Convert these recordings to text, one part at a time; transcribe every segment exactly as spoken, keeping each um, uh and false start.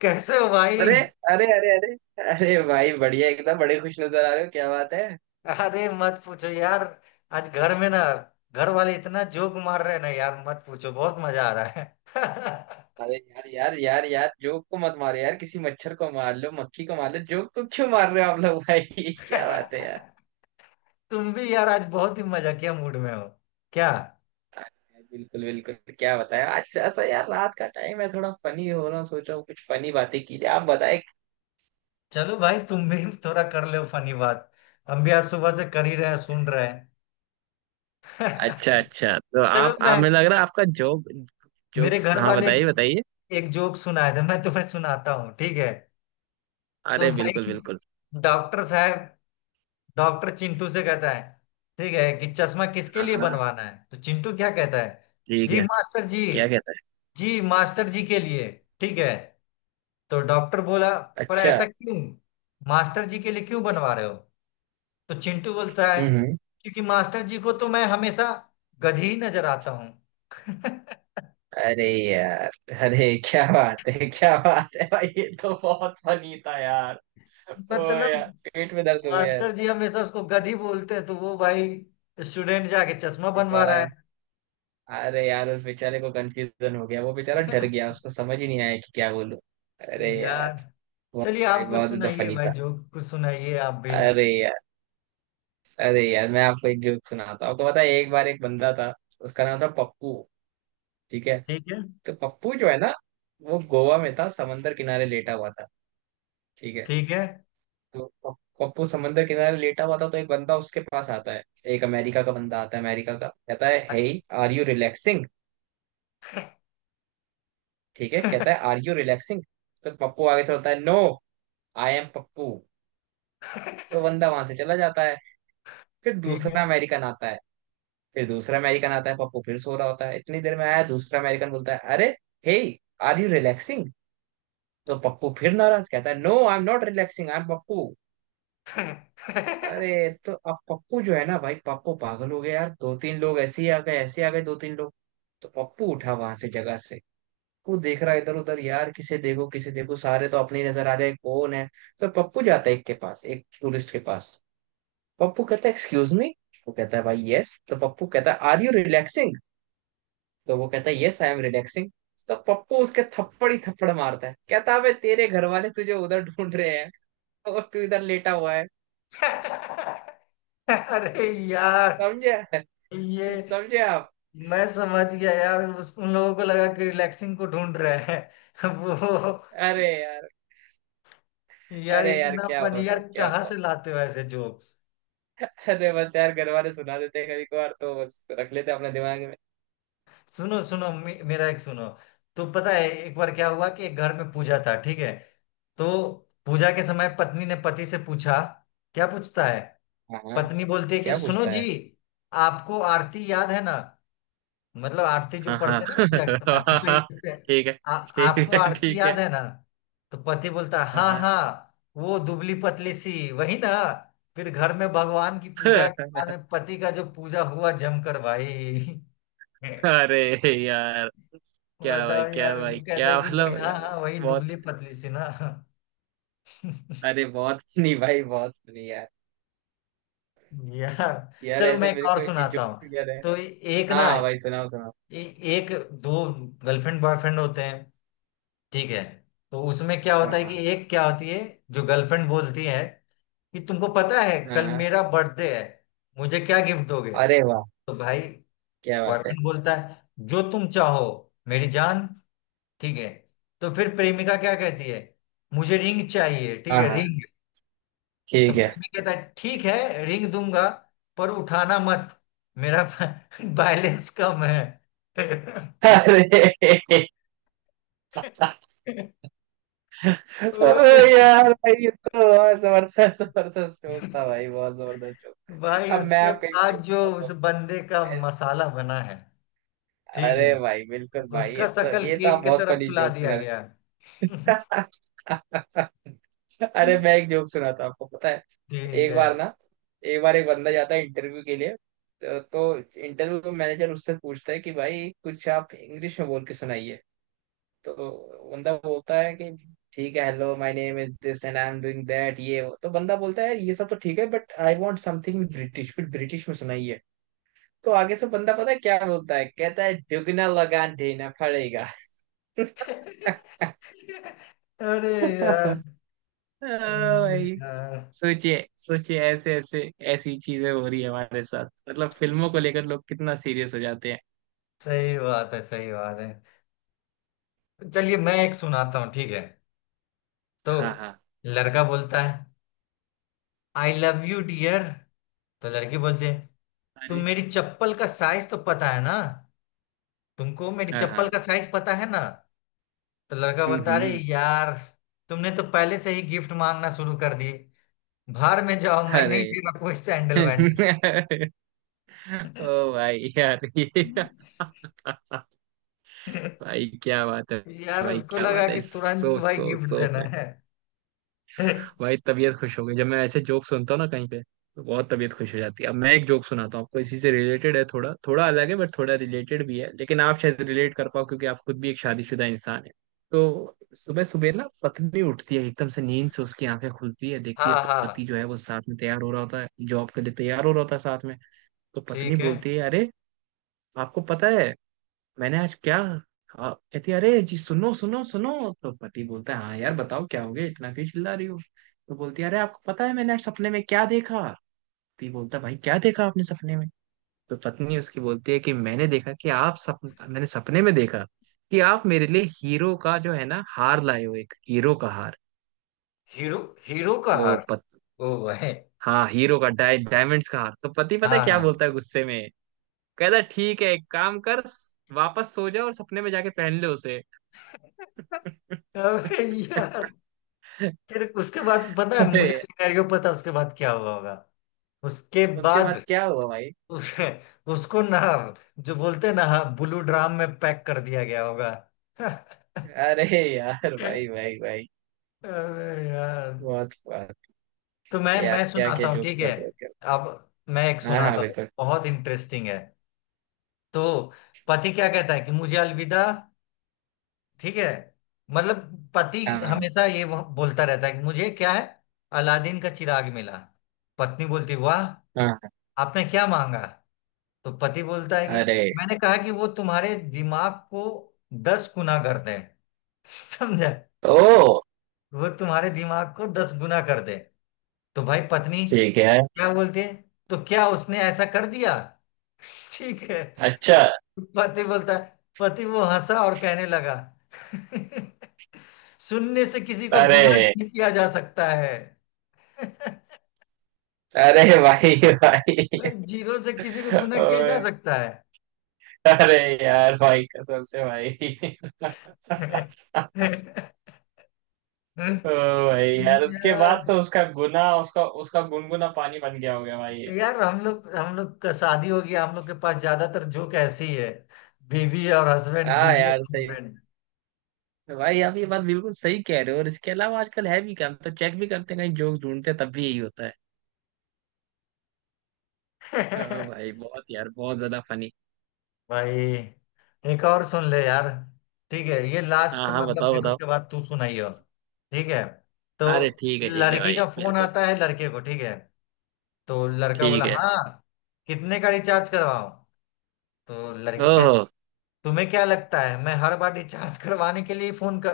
कैसे हो भाई। अरे अरे अरे अरे अरे भाई बढ़िया, एकदम बड़े खुश नजर आ रहे हो, क्या बात है। अरे मत पूछो यार। आज घर में ना, घर वाले इतना जोक मार रहे हैं ना यार, मत पूछो, बहुत मजा आ रहा है। अरे यार यार यार यार, जोक को मत मारो यार, किसी मच्छर को मार लो, मक्खी को मार लो, जोक को क्यों मार रहे हो आप लोग भाई। क्या बात है यार। तुम भी यार आज बहुत ही मजाकिया मूड में हो क्या। बिल्कुल बिल्कुल, क्या बताएं, आज ऐसा यार रात का टाइम है, थोड़ा फनी हो रहा हूँ, सोच रहा हूँ कुछ फनी बातें की जाए, आप बताएं। चलो भाई तुम भी थोड़ा कर लो फनी बात। हम भी आज सुबह से कर ही रहे हैं, सुन रहे अच्छा हैं अच्छा, तो चलो आप आप मैं, मुझे लग रहा है आपका जोक, मेरे जोक्स, घर हाँ वाले बताइए बताइए। एक जोक सुनाए थे, मैं तुम्हें सुनाता हूँ, ठीक है। तो अरे बिल्कुल भाई, बिल्कुल। डॉक्टर साहब, डॉक्टर चिंटू से कहता है, ठीक है, कि चश्मा किसके हाँ लिए हाँ बनवाना है, तो चिंटू क्या कहता है। ठीक जी है। मास्टर जी, क्या कहता है। जी मास्टर जी के लिए। ठीक है। तो डॉक्टर बोला, पर अच्छा। ऐसा क्यों, मास्टर जी के लिए क्यों बनवा रहे हो। तो चिंटू बोलता है, हम्म। क्योंकि मास्टर जी को तो मैं हमेशा गधी ही नजर आता हूँ अरे यार, अरे क्या बात है, क्या बात है भाई, ये तो बहुत फनी था यार। ओ मतलब यार पेट में दर्द हो गया यार। मास्टर जी हमेशा उसको गधी बोलते हैं, तो वो भाई स्टूडेंट जाके चश्मा बनवा बेचारा। रहा अरे यार उस बेचारे को कंफ्यूजन हो गया, वो बेचारा डर गया, उसको समझ ही नहीं आया कि क्या बोलूं। अरे है यार यार, बहुत चलिए भाई, आप कुछ बहुत ज्यादा सुनाइए फनी भाई, था। जो कुछ सुनाइए आप भी। अरे यार, अरे यार, मैं आपको एक जोक सुनाता हूँ। आपको पता है, एक बार एक बंदा था, उसका नाम था पप्पू। ठीक है। ठीक है तो पप्पू जो है ना, वो गोवा में था, समंदर किनारे लेटा हुआ था। ठीक है। ठीक है तो कप- कप्पू समंदर किनारे लेटा हुआ था, तो एक बंदा उसके पास आता है। एक अमेरिका का बंदा आता है, अमेरिका का, कहता है, हे, आर यू रिलैक्सिंग। ठीक है, कहता है आर यू रिलैक्सिंग। तो पप्पू आगे चलता है, नो, आई एम पप्पू। तो बंदा वहां से चला जाता है। फिर ठीक है दूसरा अमेरिकन आता है। फिर दूसरा अमेरिकन आता है, पप्पू फिर सो रहा होता है, इतनी देर में आया दूसरा अमेरिकन, बोलता है अरे, हे, आर यू रिलैक्सिंग। तो पप्पू फिर नाराज कहता है, no I am not relaxing, I am Pappu. अरे, तो अब पप्पू जो है ना भाई, पप्पू पागल हो गया यार, दो तीन लोग ऐसे ही आ गए, ऐसे आ गए दो तीन लोग। तो पप्पू उठा वहां से, जगह से। वो देख रहा है इधर उधर यार, किसे देखो किसे देखो, सारे तो अपनी नजर आ रहे हैं, कौन है। तो पप्पू जाता है एक के पास, एक टूरिस्ट के पास। पप्पू कहता है एक्सक्यूज मी। वो कहता है भाई यस। तो पप्पू कहता है, आर यू रिलैक्सिंग। तो वो कहता है, यस आई एम रिलैक्सिंग। तो पप्पू उसके थप्पड़ ही थप्पड़ मारता है, कहता है, "अबे, तेरे घर वाले तुझे उधर ढूंढ रहे हैं और तू इधर लेटा हुआ है"। अरे यार समझे, ये, समझे आप। मैं समझ गया यार, उस उन लोगों को लगा कि रिलैक्सिंग को ढूंढ रहे हैं वो। अरे यार, यार अरे यार, इतना क्या फन, यार बताओ क्या कहाँ बताओ। से लाते हो ऐसे जोक्स। अरे बस यार, घर वाले सुना देते हैं कभी कभार, तो बस रख लेते हैं अपने दिमाग में। सुनो सुनो मे, मेरा एक सुनो। तो पता है एक बार क्या हुआ, कि एक घर में पूजा था, ठीक है। तो पूजा के समय पत्नी ने पति से पूछा, क्या पूछता है। हाँ हाँ। पत्नी बोलती है कि क्या सुनो पूछना जी, है। आपको आरती याद है ना, मतलब आरती जो हाँ पढ़ते हैं ना हाँ। पूजा के समय, तो वही पूछते हैं। ठीक है। "आ- ठीक आपको है आरती ठीक है। याद है ना। तो पति बोलता है, हाँ हाँ हाँ। हाँ, वो दुबली पतली सी वही ना। फिर घर में भगवान की पूजा के बाद में पति का जो पूजा हुआ जमकर भाई अरे यार, क्या भाई, बताओ क्या यार, वो भाई, कहता है क्या कि भाई मतलब हाँ यार, हाँ वही बहुत। दुबली पतली सी ना अरे बहुत, नहीं भाई, बहुत नहीं यार। यार यार चलो मैं ऐसे एक मेरे और को एक सुनाता जोक हूँ। याद है। तो एक हाँ ना, हाँ भाई, सुनाओ सुनाओ। ए, एक दो गर्लफ्रेंड बॉयफ्रेंड होते हैं, ठीक है। तो उसमें क्या हाँ होता है, कि हाँ। एक क्या होती है, जो गर्लफ्रेंड बोलती है कि तुमको पता है हाँ कल हाँ। मेरा बर्थडे है, मुझे क्या गिफ्ट दोगे। अरे वाह, तो भाई क्या बात है। बॉयफ्रेंड बोलता है, जो तुम चाहो मेरी जान, ठीक है। तो फिर प्रेमिका क्या कहती है, मुझे रिंग चाहिए, ठीक हाँ है, हाँ। रिंग। तो ठीक है। प्रेमी कहता है ठीक है, रिंग दूंगा, पर उठाना मत मेरा बैलेंस कम है अरे अरे ओए यार भाई, ये तो बहुत जबरदस्त, जबरदस्त जोक था भाई, बहुत जबरदस्त जोक। भाई, अब मैं उसके आपका एक बाद जोक जो सुनाता उस हूँ। बंदे का मसाला बना है, ठीक अरे है, भाई बिल्कुल भाई, ये उसका तो, शकल ये तो केक आप की बहुत तरह फनी फुला जोक दिया सुना गया। रहे। अरे मैं एक जोक सुनाता हूँ, आपको पता है। ठीक एक है। बार ना, एक बार एक बंदा जाता है इंटरव्यू के लिए। तो, तो इंटरव्यू मैनेजर उससे पूछता है कि भाई, कुछ आप इंग्लिश में बोल के सुनाइए। तो बंदा बोलता है कि ठीक है, hello my name is this and I am doing that ये वो। तो बंदा बोलता है, ये सब तो ठीक है but I want something British, फिर ब्रिटिश में सुनाइए। तो आगे से बंदा पता है क्या बोलता है, कहता है दुगना लगान देना पड़ेगा। ओ अरे यार, अरे भाई, यार, सोचिए सोचिए, ऐसे ऐसे, ऐसी चीजें हो रही है हमारे साथ, मतलब फिल्मों को लेकर लोग कितना सीरियस हो जाते हैं। सही बात है सही बात है। चलिए मैं एक सुनाता हूँ ठीक है। तो हाँ हाँ। लड़का बोलता है, आई लव यू डियर। तो लड़की बोलती है, तुम अरे। मेरी चप्पल का साइज तो पता है ना, तुमको मेरी हाँ चप्पल हाँ। का साइज पता है ना। तो लड़का हम्म बोलता, अरे हम्म। यार, तुमने तो पहले से ही गिफ्ट मांगना शुरू कर दिए, बाहर में जाओ, मैं अरे नहीं दे रहा कोई सैंडल वैंडल ओ भाई यार ये भाई क्या बात है। यार भाई उसको क्या लगा बात कि है, तुरंत सो भाई सो गिफ्ट सो। देना है भाई तबीयत खुश हो गई जब मैं ऐसे जोक सुनता हूँ ना कहीं पे, तो बहुत तबीयत खुश हो जाती है। अब मैं एक जोक सुनाता हूँ आपको, इसी से रिलेटेड है, थोड़ा थोड़ा अलग है बट थोड़ा रिलेटेड भी है, लेकिन आप शायद रिलेट कर पाओ, क्योंकि आप खुद भी एक शादीशुदा इंसान है। तो सुबह सुबह ना पत्नी उठती है एकदम से, नींद से उसकी आंखें खुलती है, देखती है हाँ पति हाँ। जो है वो साथ में तैयार हो रहा होता है, जॉब के लिए तैयार हो रहा होता है साथ में। तो पत्नी ठीक है। बोलती है अरे, आपको पता है मैंने आज क्या, हाँ, कहती है, अरे जी सुनो सुनो सुनो। तो पति बोलता है, हाँ यार बताओ क्या हो गया, इतना क्यों चिल्ला रही हो। तो बोलती है, अरे आपको पता है मैंने आज सपने में क्या देखा। पति बोलता है, भाई क्या देखा आपने सपने में। तो पत्नी उसकी बोलती है कि मैंने देखा कि आप सप मैंने सपने में देखा कि आप मेरे लिए हीरो का जो है ना हार लाए हो, एक हीरो का हार। हीरो, हीरो का तो हार। पत, ओ भाई। हाँ, हीरो का डाय डायमंड्स का हार। तो पति पता है हाँ क्या हाँ बोलता है गुस्से में, कहता है, ठीक है एक काम कर, वापस सो जा और सपने में जाके पहन ले उसे। अबे यार, फिर उसके बाद पता है अरे, मुझे सिनेरियो, पता है उसके बाद क्या हुआ होगा। उसके उसके बाद बाद क्या हुआ भाई। उस, उसको ना, जो बोलते हैं ना, हाँ, ब्लू ड्राम में पैक कर दिया गया होगा अरे यार, अरे भाई भाई भाई, यार, बहुत बात। तो मैं मैं यार क्या सुनाता क्या हूँ जोक ठीक है। चल रहे थे। अब मैं एक हाँ हाँ सुनाता हूँ बिल्कुल। बहुत इंटरेस्टिंग है। तो पति क्या कहता है, कि मुझे अलविदा, ठीक है, मतलब पति हाँ हाँ। हमेशा ये वो- बोलता रहता है कि मुझे क्या है, अलादीन का चिराग मिला। पत्नी बोलती, वाह, हाँ। हाँ। आपने क्या मांगा। तो पति बोलता है कि अरे। मैंने कहा कि वो तुम्हारे दिमाग को दस गुना कर दे समझा, ओ। वो तुम्हारे दिमाग को दस गुना कर दे। तो भाई पत्नी ठीक है। क्या बोलती है, तो क्या उसने ऐसा कर दिया ठीक है। अच्छा। पति बोलता है, पति वो हंसा और कहने लगा शून्य से किसी को अरे। गुना नहीं किया जा सकता है अरे भाई, भाई भाई। जीरो से किसी को गुना किया जा ओए, सकता अरे यार भाई, कसम से भाई। है ओ भाई यार, उसके बाद यार, तो उसका गुना उसका उसका गुनगुना पानी बन गया होगा भाई। यार हम लोग हम लोग का शादी हो गया, हम लोग के पास ज्यादातर जोक ऐसी ही है, बीवी और हस्बैंड, हाँ बीवी और यार सही। हस्बैंड तो भाई आप ये बात बिल्कुल सही कह रहे हो, और इसके अलावा आजकल है भी क्या, हम तो चेक भी करते हैं कहीं जोक्स ढूंढते हैं, तब भी यही होता है। ओ भाई बहुत यार, बहुत ज्यादा फनी। भाई एक और सुन ले यार, ठीक है, ये हाँ लास्ट, हाँ मतलब बताओ फिर बताओ। उसके बाद तू सुनाइयो। ठीक है। तो अरे ठीक है ठीक है लड़की भाई का फोन बिल्कुल। आता है लड़के को, ठीक है। तो लड़का ठीक बोला, है। हाँ, कितने का रिचार्ज करवाओ। तो लड़की ओहो। कहती, तुम्हें क्या लगता है मैं हर बार रिचार्ज करवाने के लिए फोन कर,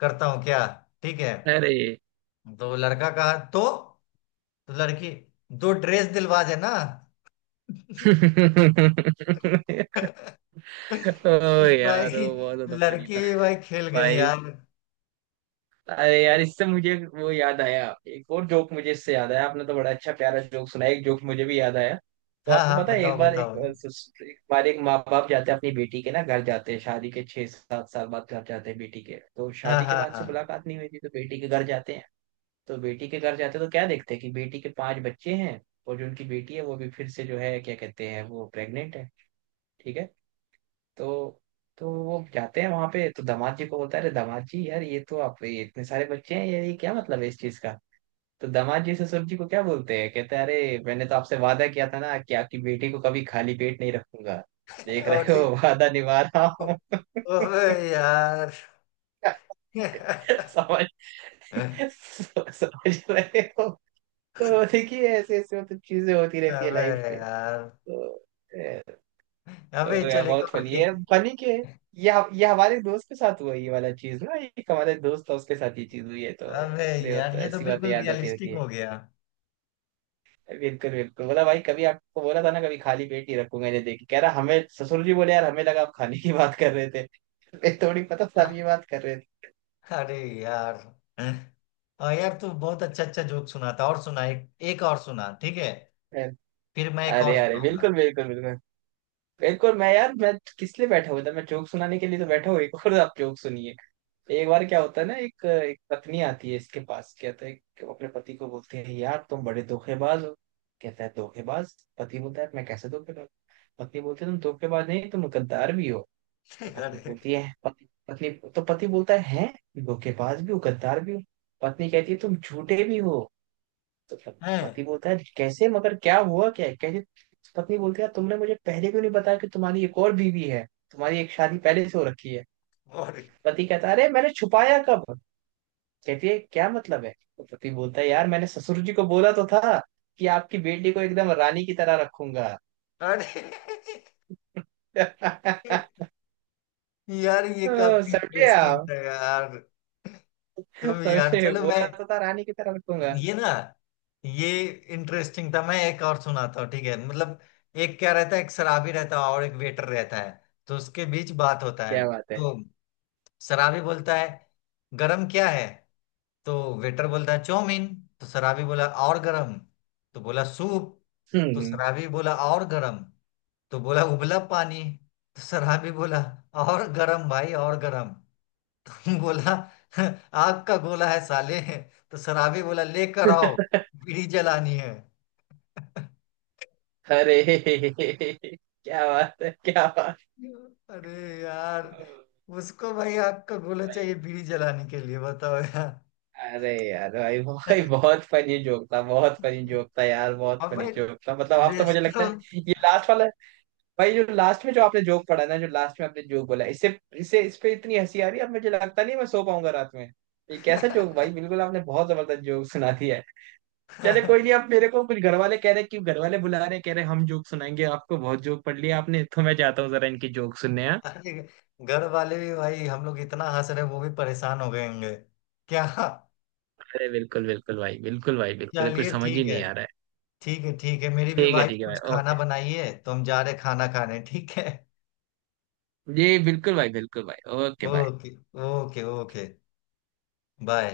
करता हूँ क्या। ठीक है। अरे तो लड़का कहा तो, तो लड़की, दो ड्रेस दिलवा देना ओ यार, भाई ओ बहुत ज्यादा फनी लड़की था। भी भाई खेल गई भाई, यार। अरे यार, इससे मुझे वो याद आया, एक और जोक मुझे इससे याद आया, आपने तो बड़ा अच्छा प्यारा जोक सुनाया, एक जोक मुझे भी याद आया। तो हाँ आपको हाँ पता है, एक बताओ बार बताओ। एक अ, सिस- एक बार एक माँ बाप जाते हैं अपनी बेटी के ना घर जाते हैं, शादी के छह सात साल बाद घर जाते हैं बेटी के, तो हाँ शादी के हाँ बाद से हाँ। मुलाकात नहीं हुई थी, तो बेटी के घर जाते हैं। तो बेटी के घर जाते हैं तो क्या देखते हैं कि बेटी के पांच बच्चे हैं, और जो उनकी बेटी है वो भी फिर से जो है क्या कहते हैं वो प्रेग्नेंट है। ठीक है। तो तो वो जाते हैं वहां पे, तो दामाद जी को बोलता है, अरे दामाद जी यार ये तो आप, ये इतने सारे बच्चे हैं यार, ये क्या मतलब है इस चीज का। तो दामाद जी ससुर जी को क्या बोलते हैं, कहते हैं अरे मैंने तो आपसे वादा किया था ना कि आपकी बेटी को कभी खाली पेट नहीं रखूंगा, देख और रहे ये- हो वादा निभा रहा हूँ। ओबे यार समझ, समझ रहे हो। तो देखिए ऐसे ऐसे मतलब चीजें होती रहती है अबे लाइफ में। यार, तो अ, अबे यार चल एक बहुत और फनी एक। है, फनी के ये ये हमारे दोस्त के साथ हुआ ये वाला चीज ना, एक हमारे दोस्त था उसके साथ ये चीज हुई है, तो अबे इसलिए वो यार, तो ये तो ऐसी बातें बिल्कुल याद आती रहती रियलिस्टिक है। हो गया बिल्कुल बिल्कुल, बोला भाई कभी आपको बोला था ना कभी खाली पेट ही रखूंगा, मैंने देखी, कह रहा हमें ससुर जी बोले, यार हमें लगा आप खाने की बात कर रहे थे, मैं थोड़ी पता सब ये बात कर रहे अरे यार, और यार तू बहुत अच्छा अच्छा जोक सुनाता, और सुना, एक एक और सुना, ठीक है, थे। फिर मैं एक और अरे अरे सुनाऊंगा। बिल्कुल बिल्कुल बिल्कुल। बिल्कुल मैं यार, मैं किस लिए बैठा हुआ था, मैं जोक सुनाने के लिए तो बैठा हुआ, एक और आप जोक सुनिए। एक बार क्या होता है ना, एक एक पत्नी आती है इसके पास, कहता है कि वो अपने पति को बोलती है, यार तुम बड़े धोखेबाज हो। कहता है, धोखेबाज। पति बोलता है मैं कैसे धोखेबाज। पत्नी बोलती है, तुम धोखेबाज नहीं, तुम गद्दार भी हो। तो पत्नी अरे बोलती है पति पत्नी। तो पति बोलता है, हैं धोखेबाज भी हो, गद्दार भी हो। पत्नी कहती है, तुम झूठे भी हो। तो प- हैं, पति बोलता है, कैसे मगर, क्या हुआ क्या है?" कहती, पत्नी बोलती है, तुमने मुझे पहले क्यों नहीं बताया कि तुम्हारी एक और बीवी है, तुम्हारी एक शादी पहले से हो रखी है। और पति कहता है, अरे मैंने छुपाया कब। कहती है, क्या मतलब है। तो पति बोलता है, यार मैंने ससुर जी को बोला तो था कि आपकी बेटी को एकदम रानी की तरह रखूंगा। अरे यार, ये तो काफी समझे इंटरेस्टिंग आप, था यार। तुम यार, समझे, चलो मैं, बोला तो था रानी की तरह रखूंगा। ये ना, ये इंटरेस्टिंग था, मैं एक और सुनाता हूँ ठीक है, मतलब। एक क्या रहता है, एक शराबी रहता है और एक वेटर रहता है। तो उसके बीच बात होता है। क्या बात है। तो शराबी बोलता है, गरम क्या है। तो वेटर बोलता है, चाउमीन। तो शराबी बोला, और गरम। तो बोला, सूप। तो हम्म। शराबी बोला, और गरम। तो बोला, उबला पानी। तो सराबी भी बोला, और गरम भाई और गरम। तो बोला, आग का गोला है साले। तो सराबी बोला, लेकर आओ, बीड़ी जलानी है अरे क्या बात है, क्या बात अरे यार, है उसको भाई आग का गोला भाई। चाहिए बीड़ी जलाने के लिए, बताओ यार अरे यार भाई भाई, बहुत फनी जोक था, बहुत फनी जोक था यार, बहुत और फनी भाई जोक था, मतलब आप तो, मुझे लगता रेस्टो है ये लास्ट वाला। भाई जो लास्ट में जो आपने जोक पढ़ा ना, जो लास्ट में आपने जोक बोला, इससे इससे इस पे इतनी हंसी आ रही है, अब मुझे लगता नहीं है मैं सो पाऊंगा रात में। ये कैसा जोक भाई, बिल्कुल आपने बहुत जबरदस्त जोक सुना दिया है। चले कोई नहीं, आप मेरे को कुछ, घर वाले कह रहे कि घर वाले बुला रहे, कह रहे हम जोक सुनाएंगे, आपको बहुत जोक पढ़ लिया आपने, तो मैं जाता हूँ जरा इनकी जोक सुनने हैं। अरे घर वाले भी भाई, हम लोग इतना हंस रहे हैं, वो भी परेशान हो गए होंगे क्या। अरे बिल्कुल बिल्कुल भाई, बिल्कुल भाई बिल्कुल, कुछ चलिए समझ ही ठीक है, नहीं आ रहा है। ठीक है ठीक है, मेरी भी ठीक है वाइफ ठीक है कुछ भाई, खाना ओके। बनाई है, तो हम जा रहे खाना खाने, ठीक है। जी बिल्कुल भाई, बिल्कुल भाई, ओके भाई। Okay, okay okay. बाय।